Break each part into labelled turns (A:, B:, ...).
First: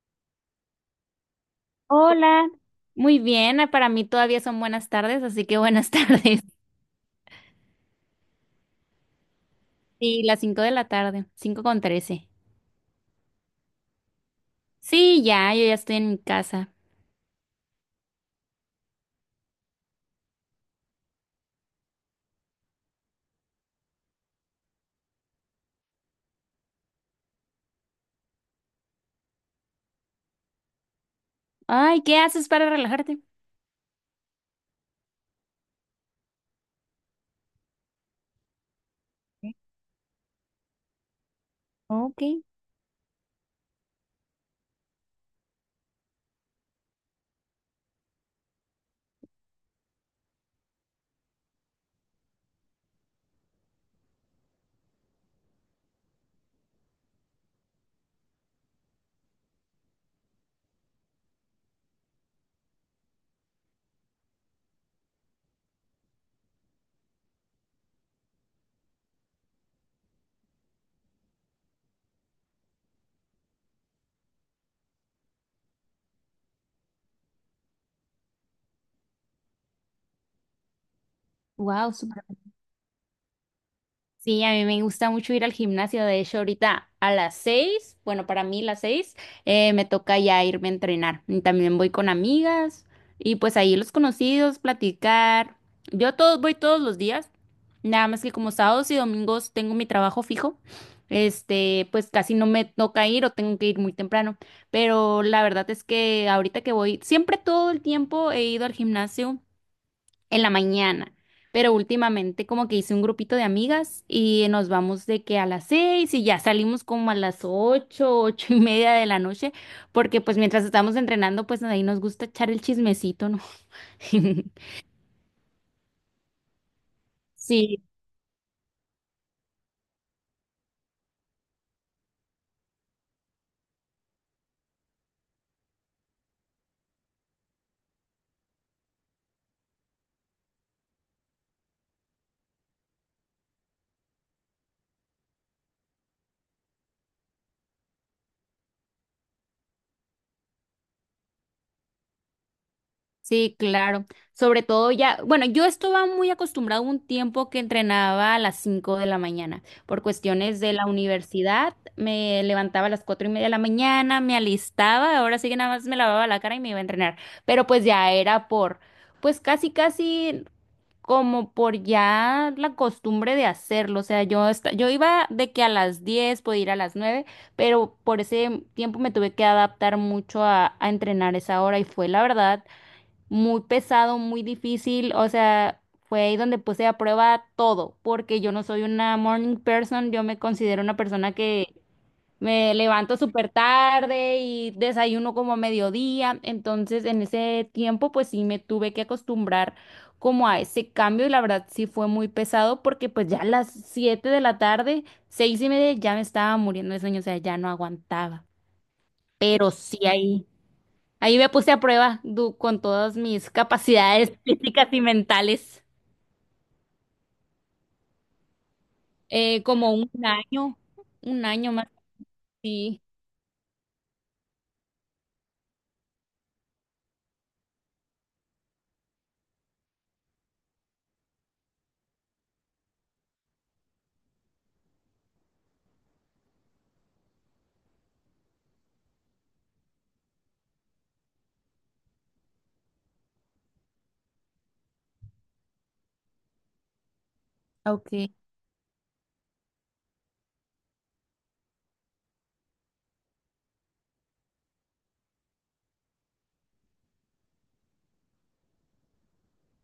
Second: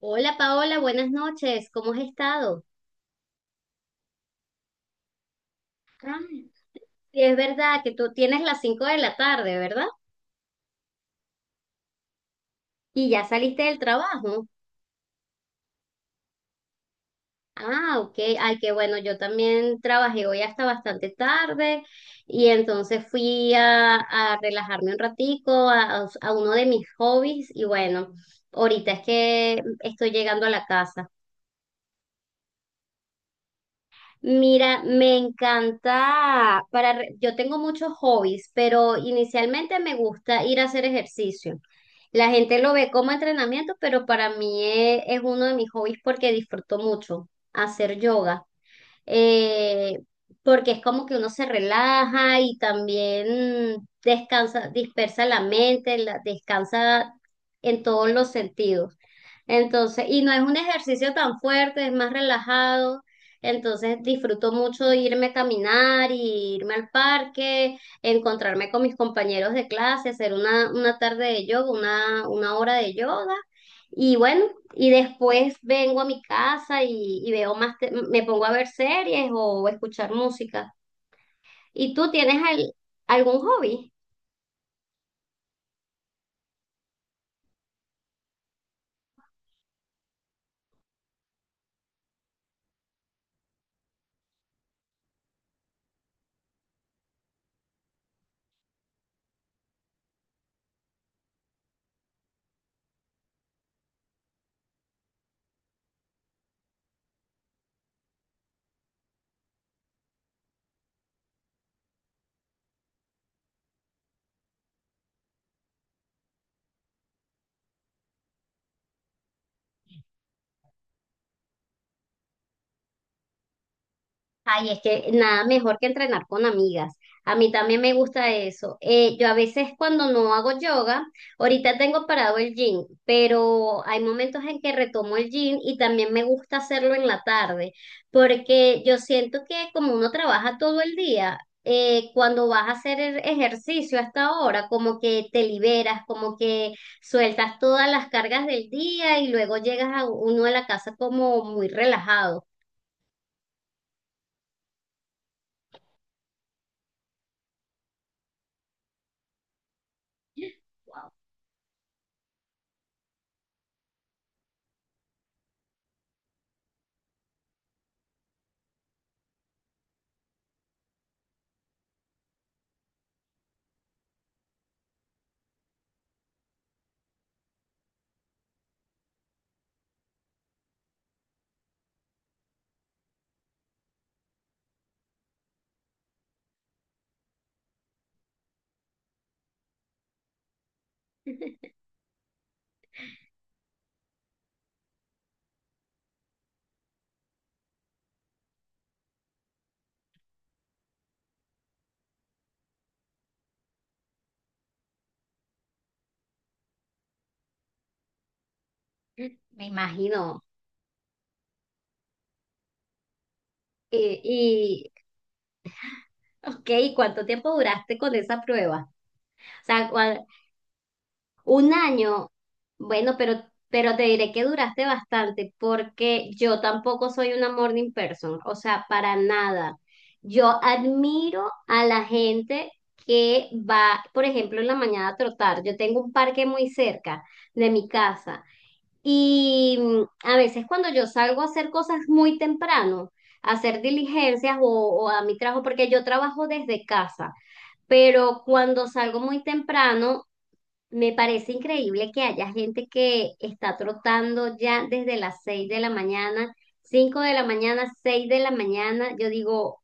A: Hola Paola, buenas noches, ¿cómo has
B: Hola,
A: estado?
B: muy bien, ah, para mí todavía son buenas tardes, así que buenas tardes.
A: Ay, sí, es verdad que tú tienes las 5 de la tarde, ¿verdad?
B: Sí, las 5 de la tarde, 5:13.
A: Y ya saliste del trabajo.
B: Sí, ya, yo ya estoy en mi casa.
A: Ah, ok, ay, qué bueno, yo también trabajé hoy hasta bastante tarde y entonces fui a relajarme un ratico a uno de mis hobbies y bueno, ahorita es que estoy llegando a la casa.
B: Ay, ¿qué haces para relajarte?
A: Mira, me encanta, yo tengo muchos hobbies, pero inicialmente me gusta ir a hacer ejercicio.
B: Ok.
A: La gente lo ve como entrenamiento, pero para mí es uno de mis hobbies porque disfruto mucho hacer yoga. Eh, porque es como que uno se relaja y también descansa, dispersa la mente, descansa en todos los sentidos. Entonces, y no es un ejercicio tan fuerte, es más relajado. Entonces, disfruto mucho de irme a caminar, y irme al parque, encontrarme con mis compañeros de clase, hacer una tarde de yoga, una hora de yoga. Y bueno, y después vengo a mi casa y veo más, me pongo a ver series o escuchar música.
B: Wow.
A: ¿Y tú tienes algún hobby?
B: Sí, a mí me gusta mucho ir al gimnasio. De hecho, ahorita a las 6, bueno, para mí las 6, me toca ya irme a entrenar. Y también voy con amigas y pues ahí los conocidos, platicar. Yo todos voy todos los días, nada más que como sábados y domingos tengo mi trabajo fijo, pues casi no me toca ir o tengo que ir muy temprano. Pero la verdad es que ahorita que voy, siempre todo el tiempo he ido al gimnasio en la mañana. Pero últimamente como que hice un grupito de amigas y nos vamos de que a las 6 y ya salimos como a las 8, 8:30 de la noche, porque pues mientras estamos entrenando, pues ahí nos gusta echar el chismecito, ¿no?
A: Ay, es que nada mejor que entrenar con amigas. A mí también
B: Sí,
A: me gusta eso. Yo a veces cuando no hago yoga, ahorita tengo parado el gym, pero hay momentos en que retomo el gym y también me gusta hacerlo en la tarde, porque yo siento que como uno trabaja todo el día, cuando vas a hacer el ejercicio hasta ahora, como que te liberas, como que sueltas todas las cargas del día y luego llegas a uno a la casa como muy relajado.
B: sí, claro. Sobre todo ya, bueno, yo estaba muy acostumbrado un tiempo que entrenaba a las 5 de la mañana. Por cuestiones de la universidad, me levantaba a las 4:30 de la mañana, me alistaba, ahora sí que nada más me lavaba la cara y me iba a entrenar. Pero pues ya era por, pues casi, casi como por ya la costumbre de hacerlo. O sea, yo iba de que a las 10 podía ir a las 9, pero por ese tiempo me tuve que adaptar mucho a entrenar esa hora y fue la verdad muy pesado, muy difícil, o sea, fue ahí donde puse a prueba todo, porque yo no soy una morning person, yo me considero una persona que me levanto súper tarde y desayuno como a mediodía, entonces en ese tiempo pues sí me tuve que acostumbrar como a ese cambio y la verdad sí fue muy pesado porque pues ya a las 7 de la tarde, 6:30 ya me estaba muriendo de sueño, o sea, ya no aguantaba,
A: Me
B: pero sí
A: imagino.
B: ahí. Ahí me puse a prueba con todas mis
A: Eh,
B: capacidades físicas
A: Y,
B: y mentales.
A: ok, ¿cuánto tiempo duraste con esa prueba? O sea,
B: Como un
A: un
B: año más.
A: año.
B: Sí.
A: Bueno, pero te diré que duraste bastante porque yo tampoco soy una morning person, o sea, para nada. Yo admiro a la gente que va, por ejemplo, en la mañana a trotar. Yo tengo un parque muy cerca de mi casa. Y a veces cuando yo salgo a hacer cosas muy temprano, a hacer diligencias o a mi trabajo, porque yo trabajo desde casa,
B: Ok.
A: pero cuando salgo muy temprano, me parece increíble que haya gente que está trotando ya desde las 6 de la mañana, 5 de la mañana, 6 de la mañana. Yo digo,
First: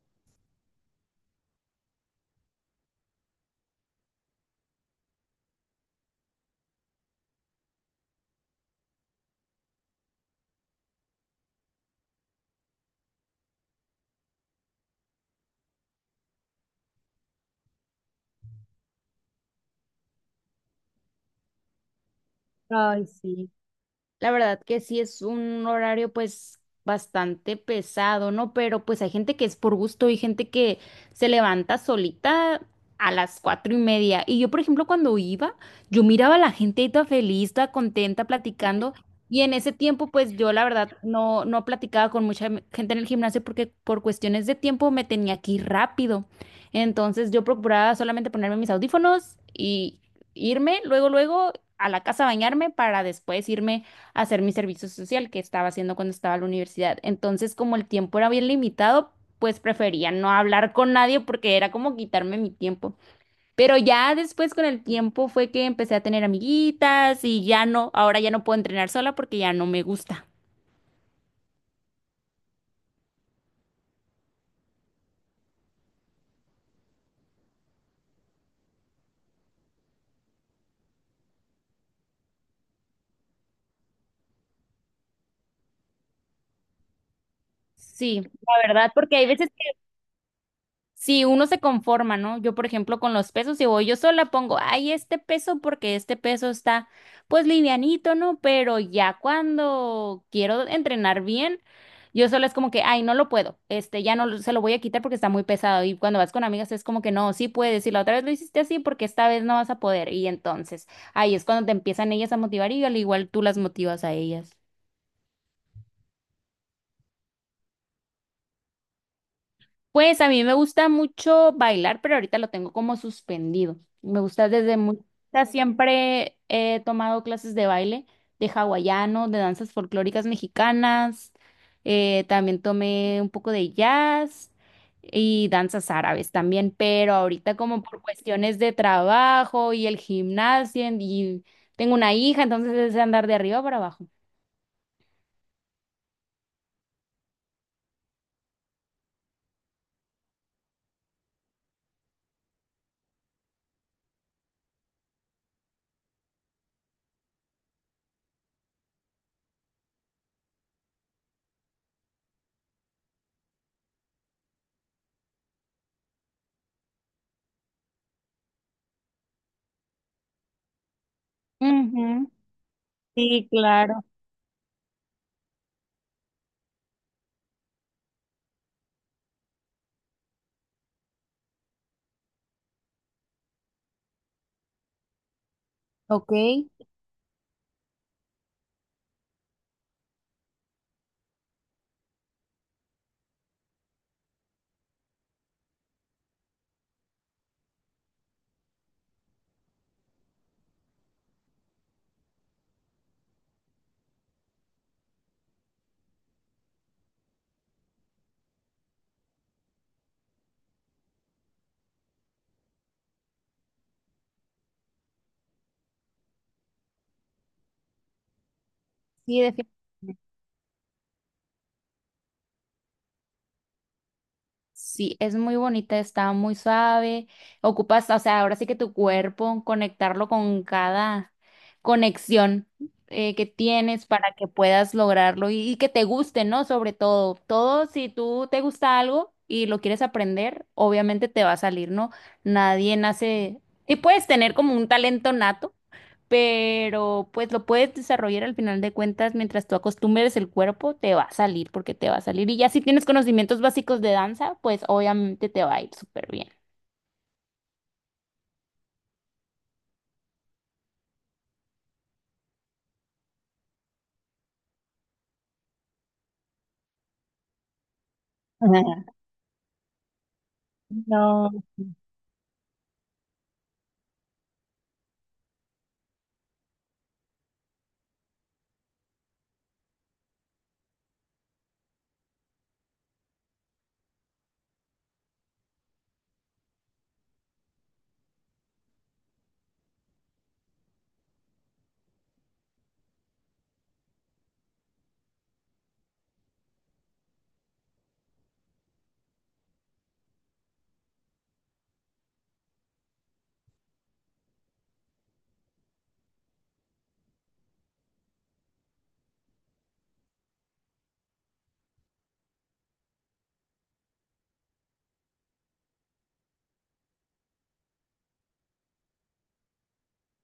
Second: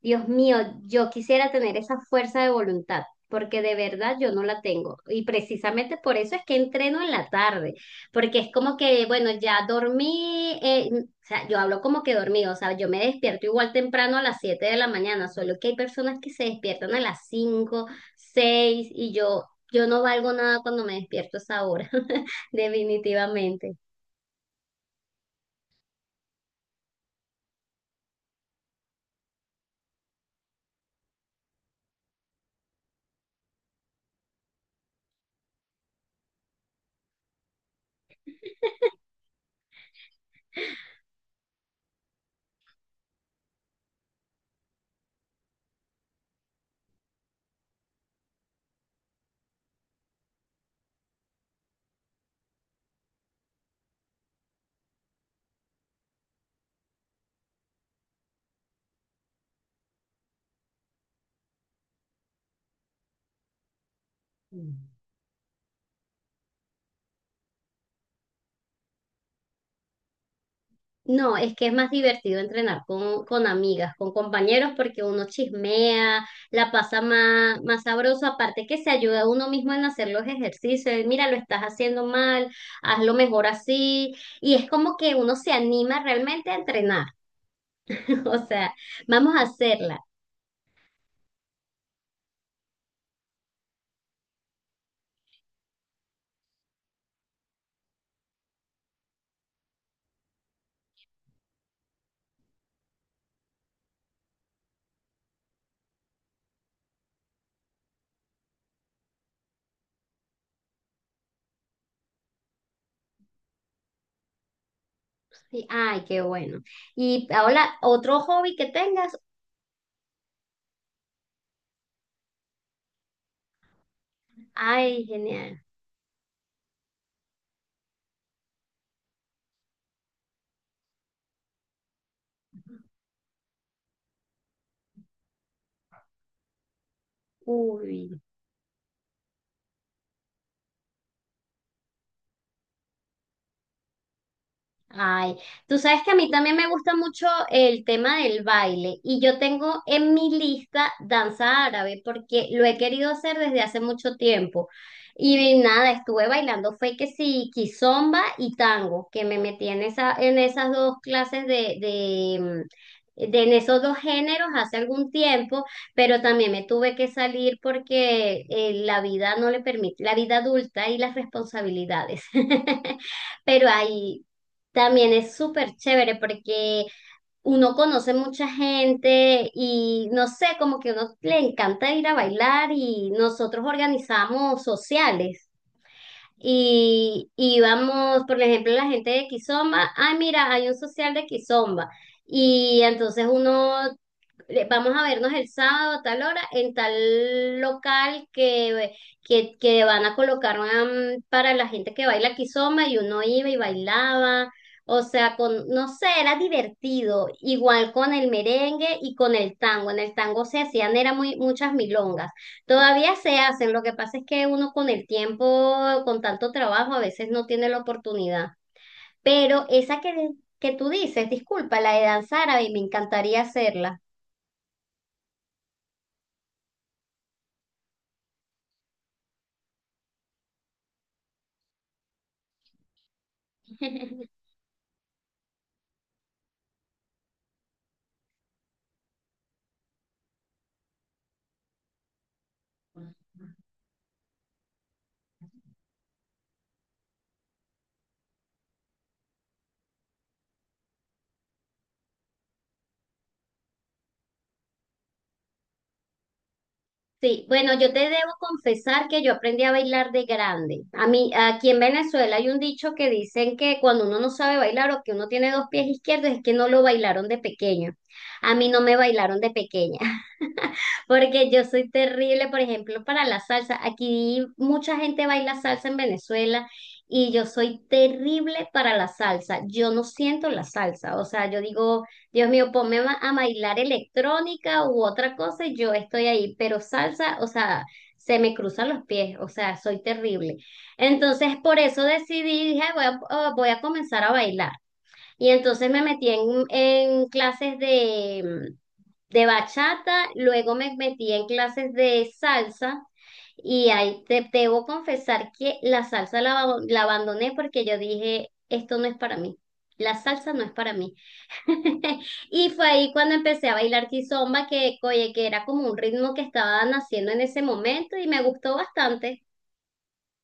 A: Dios mío, yo quisiera tener esa fuerza de voluntad, porque de verdad yo no la tengo. Y precisamente por eso es que entreno en la tarde, porque es como que, bueno, ya dormí, o sea, yo hablo como que dormí, o sea, yo me despierto igual temprano a las 7 de la mañana, solo que hay personas que se despiertan a las 5, 6 y yo no valgo nada cuando me despierto a esa hora,
B: Ay, sí.
A: definitivamente.
B: La verdad que sí es un horario pues bastante pesado, ¿no? Pero pues hay gente que es por gusto y gente que se levanta solita a las 4:30. Y yo, por ejemplo, cuando iba, yo miraba a la gente ahí toda feliz, toda contenta, platicando. Y en ese tiempo, pues yo la verdad no, no platicaba con mucha gente en el gimnasio porque por cuestiones de tiempo me tenía que ir rápido. Entonces yo procuraba solamente ponerme mis audífonos y irme luego, luego a la casa a bañarme para después irme hacer mi servicio social que estaba haciendo cuando estaba en la universidad. Entonces, como el tiempo era bien limitado, pues prefería no hablar con nadie porque era como quitarme mi tiempo. Pero ya después con el tiempo fue que empecé a tener amiguitas y ya no, ahora ya no puedo entrenar sola porque ya no me gusta.
A: No, es que es más divertido entrenar con amigas, con compañeros, porque uno chismea, la pasa más, más sabroso, aparte que se ayuda a uno mismo en hacer los ejercicios, mira, lo estás haciendo mal, hazlo mejor así, y es como que uno se anima realmente a entrenar,
B: Sí,
A: o
B: la
A: sea,
B: verdad, porque hay
A: vamos a
B: veces
A: hacerla.
B: si uno se conforma, ¿no? Yo, por ejemplo, con los pesos, si voy yo sola, pongo, ay, este peso, porque este peso está, pues, livianito, ¿no? Pero ya cuando quiero entrenar bien, yo sola es como que, ay, no lo puedo, ya no lo- se lo voy a quitar porque está muy pesado. Y cuando vas con amigas es como que, no, sí puedes, y la otra vez lo hiciste así porque esta vez no vas a poder. Y entonces, ahí es cuando te empiezan ellas a motivar y al igual tú las motivas a ellas.
A: Ay, qué bueno. Y Paola, ¿otro hobby que tengas?
B: Pues a mí me gusta mucho bailar, pero ahorita lo tengo como suspendido. Me gusta desde muy...
A: Ay,
B: o
A: genial.
B: siempre he tomado clases de baile, de hawaiano, de danzas folclóricas mexicanas. También tomé un poco de jazz y danzas árabes también, pero ahorita como
A: Uy.
B: por cuestiones de trabajo y el gimnasio y tengo una hija, entonces es de andar de arriba para abajo.
A: Ay, tú sabes que a mí también me gusta mucho el tema del baile y yo tengo en mi lista danza árabe porque lo he querido hacer desde hace mucho tiempo. Y nada, estuve bailando, fue que sí, kizomba y tango, que me metí en esa, en esas dos clases en esos dos géneros hace algún tiempo, pero también me tuve que salir porque la vida no le permite, la vida adulta y las responsabilidades.
B: Ujú. Sí,
A: Pero
B: claro.
A: ahí también es súper chévere porque uno conoce mucha gente y no sé, como que a uno le encanta ir a bailar y nosotros organizamos sociales
B: Ok,
A: y íbamos, por ejemplo, la gente de Kizomba, ay mira, hay un social de Kizomba y entonces uno vamos a vernos el sábado a tal hora en tal local que van a colocar, para la gente que baila kizomba y uno iba y bailaba. O sea, no sé, era divertido. Igual con el merengue y con el tango. En el tango se hacían, era muchas milongas. Todavía se hacen, lo que pasa es que uno con el tiempo, con tanto trabajo, a veces no tiene la oportunidad.
B: sí,
A: Pero esa
B: definitivamente.
A: que tú dices, disculpa, la de danzar, árabe, me encantaría hacerla.
B: Sí, es muy bonita, está muy suave. Ocupas, o sea, ahora sí que tu cuerpo, conectarlo con cada conexión que tienes para que puedas lograrlo y que te guste, ¿no? Sobre todo, si tú te gusta algo y lo quieres aprender, obviamente te va a salir, ¿no? Nadie nace y puedes tener como un talento nato, pero pues lo puedes desarrollar al final de cuentas mientras tú acostumbres el cuerpo, te va a salir porque te va a salir. Y ya si tienes conocimientos básicos de danza, pues obviamente te va a ir súper bien.
A: Sí, bueno, yo te debo confesar que yo aprendí a bailar de grande. A mí, aquí en Venezuela hay un dicho que dicen que cuando uno no sabe bailar o que uno tiene dos pies izquierdos es que no lo bailaron de pequeño. A mí no me bailaron de pequeña, porque
B: No.
A: yo soy terrible, por ejemplo, para la salsa. Aquí mucha gente baila salsa en Venezuela y yo soy terrible para la salsa. Yo no siento la salsa, o sea, yo digo, Dios mío, ponme a bailar electrónica u otra cosa y yo estoy ahí, pero salsa, o sea, se me cruzan los pies, o sea, soy terrible. Entonces, por eso decidí, dije: "Ay, voy a comenzar a bailar". Y entonces me metí en clases de bachata, luego me metí en clases de salsa y ahí te debo confesar que la salsa la abandoné porque yo dije, esto no es para mí. La salsa no es para mí. Y fue ahí cuando empecé a bailar kizomba, que, oye, que era como un ritmo que estaba naciendo en ese momento y me gustó bastante.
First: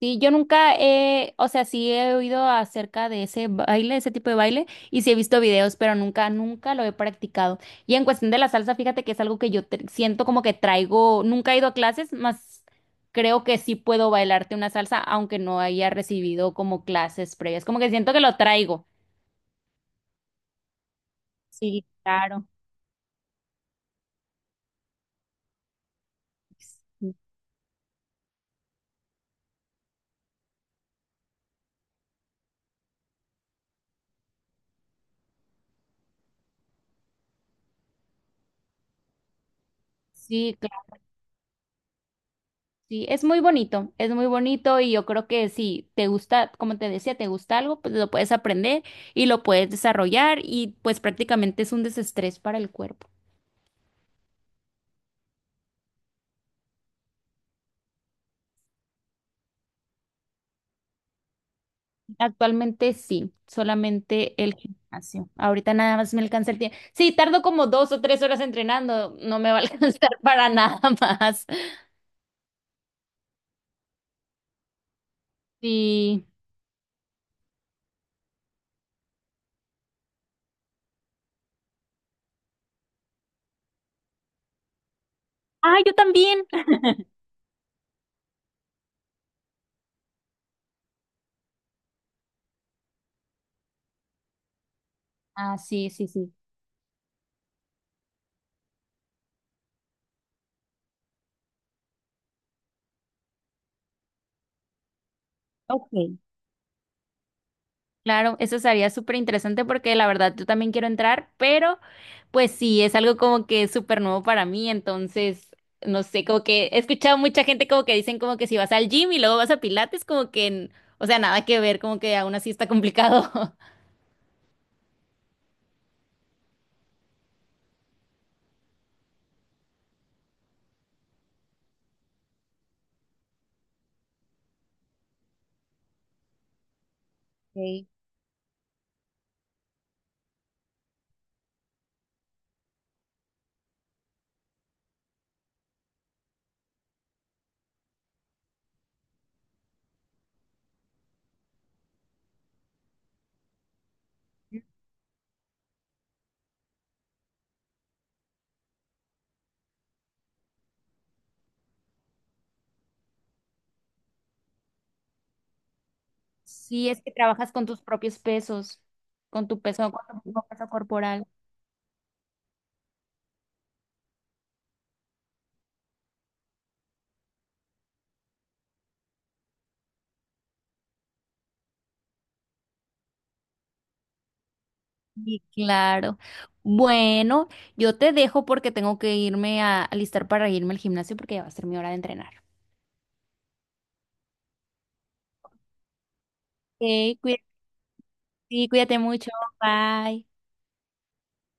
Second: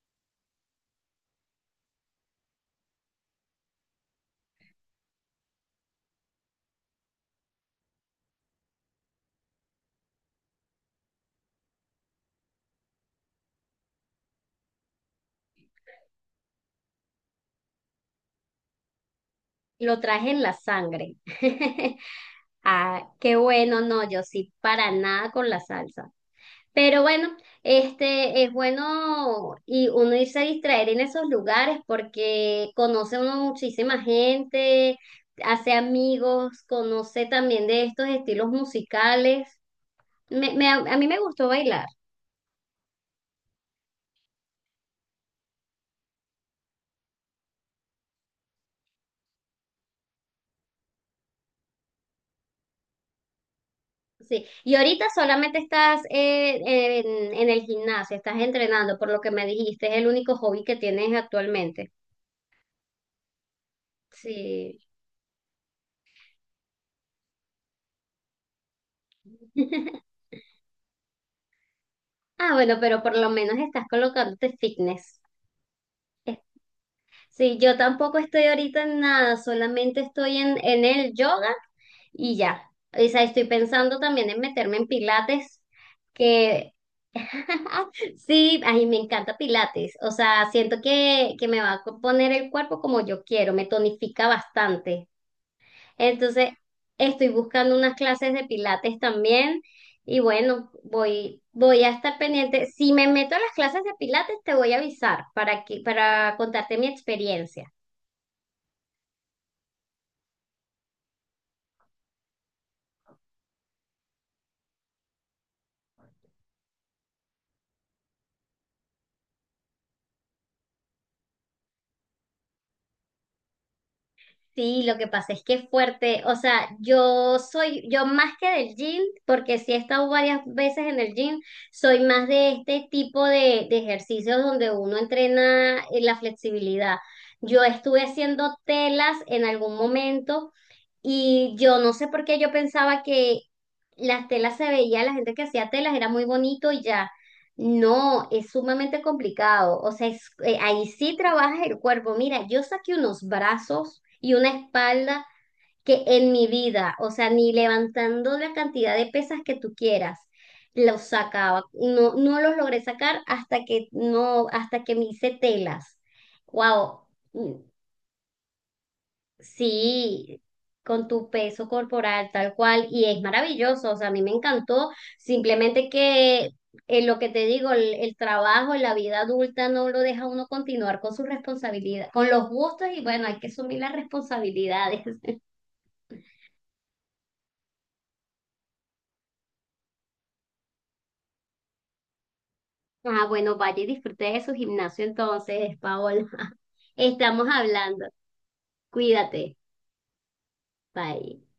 B: Sí, yo nunca he, o sea, sí he oído acerca de ese baile, ese tipo de baile, y sí he visto videos, pero nunca, nunca lo he practicado. Y en cuestión de la salsa, fíjate que es algo que yo siento como que traigo, nunca he ido a clases, más creo que sí puedo bailarte una salsa, aunque no haya recibido como clases previas. Como que siento que lo traigo.
A: Lo traje en la sangre.
B: Sí, claro.
A: Ah, qué bueno, no, yo sí, para nada con la salsa. Pero bueno, este es bueno y uno irse a distraer en esos lugares porque conoce uno muchísima gente, hace amigos, conoce también de estos estilos musicales. Me-
B: Sí,
A: me- a mí me gustó bailar,
B: sí, es muy bonito y yo creo que si te gusta, como te decía, te gusta algo, pues lo puedes aprender y lo puedes desarrollar y pues prácticamente es un desestrés para el cuerpo.
A: sí. Y ahorita solamente estás, en el gimnasio, estás entrenando, por lo que me dijiste, es el único hobby que tienes actualmente.
B: Actualmente sí, solamente el
A: Sí.
B: gimnasio. Ahorita nada más me alcanza el tiempo. Sí, tardo como 2 o 3 horas entrenando, no me va a alcanzar para nada más.
A: Ah, bueno, pero por lo menos estás colocándote fitness.
B: Sí.
A: Sí, yo tampoco estoy ahorita en nada, solamente estoy en el yoga y ya. O sea, estoy pensando también en meterme en pilates,
B: Ah, yo también.
A: que sí, ay, me encanta pilates. O sea, siento que me va a poner el cuerpo como yo quiero, me tonifica bastante.
B: Ah, sí, sí, sí.
A: Entonces, estoy buscando unas clases de pilates también y bueno, voy a estar pendiente. Si me meto a las clases de pilates, te voy a avisar
B: Ok.
A: para contarte mi experiencia.
B: Claro, eso sería súper interesante porque la verdad yo también quiero entrar, pero pues sí, es algo como que súper nuevo para mí, entonces, no sé, como que he escuchado mucha gente como que dicen como que si vas al gym y luego vas a Pilates, como que, o sea, nada que ver, como que aún así está complicado.
A: Sí, lo que pasa es que es fuerte. O sea, yo más que del gym, porque sí he estado varias veces en el gym, soy más de este tipo de ejercicios donde uno entrena, la flexibilidad. Yo
B: Ok.
A: estuve haciendo telas en algún momento y yo no sé por qué yo pensaba que las telas se veía, la gente que hacía telas era muy bonito y ya. No, es sumamente complicado. O sea, ahí sí trabajas el cuerpo. Mira, yo saqué unos brazos y una espalda que en mi vida, o sea, ni levantando la cantidad de pesas que tú quieras, los sacaba. No, no los logré sacar hasta que no, hasta que me hice telas.
B: Sí, es
A: Wow.
B: que trabajas con tus propios pesos, con tu peso, con tu
A: Sí,
B: mismo peso
A: con
B: corporal.
A: tu peso corporal tal cual, y es maravilloso, o sea, a mí me encantó, simplemente que en lo que te digo, el trabajo en la vida adulta no lo deja uno continuar con su responsabilidad, con los gustos y bueno, hay que asumir las responsabilidades.
B: Sí, claro. Bueno, yo te dejo porque tengo que irme a alistar para irme al gimnasio porque ya va a ser mi hora de entrenar.
A: Ah, bueno, vaya y disfrute de su gimnasio entonces, Paola.
B: Ok.
A: Estamos hablando,
B: Sí, cuídate mucho.
A: cuídate,
B: Bye.
A: bye.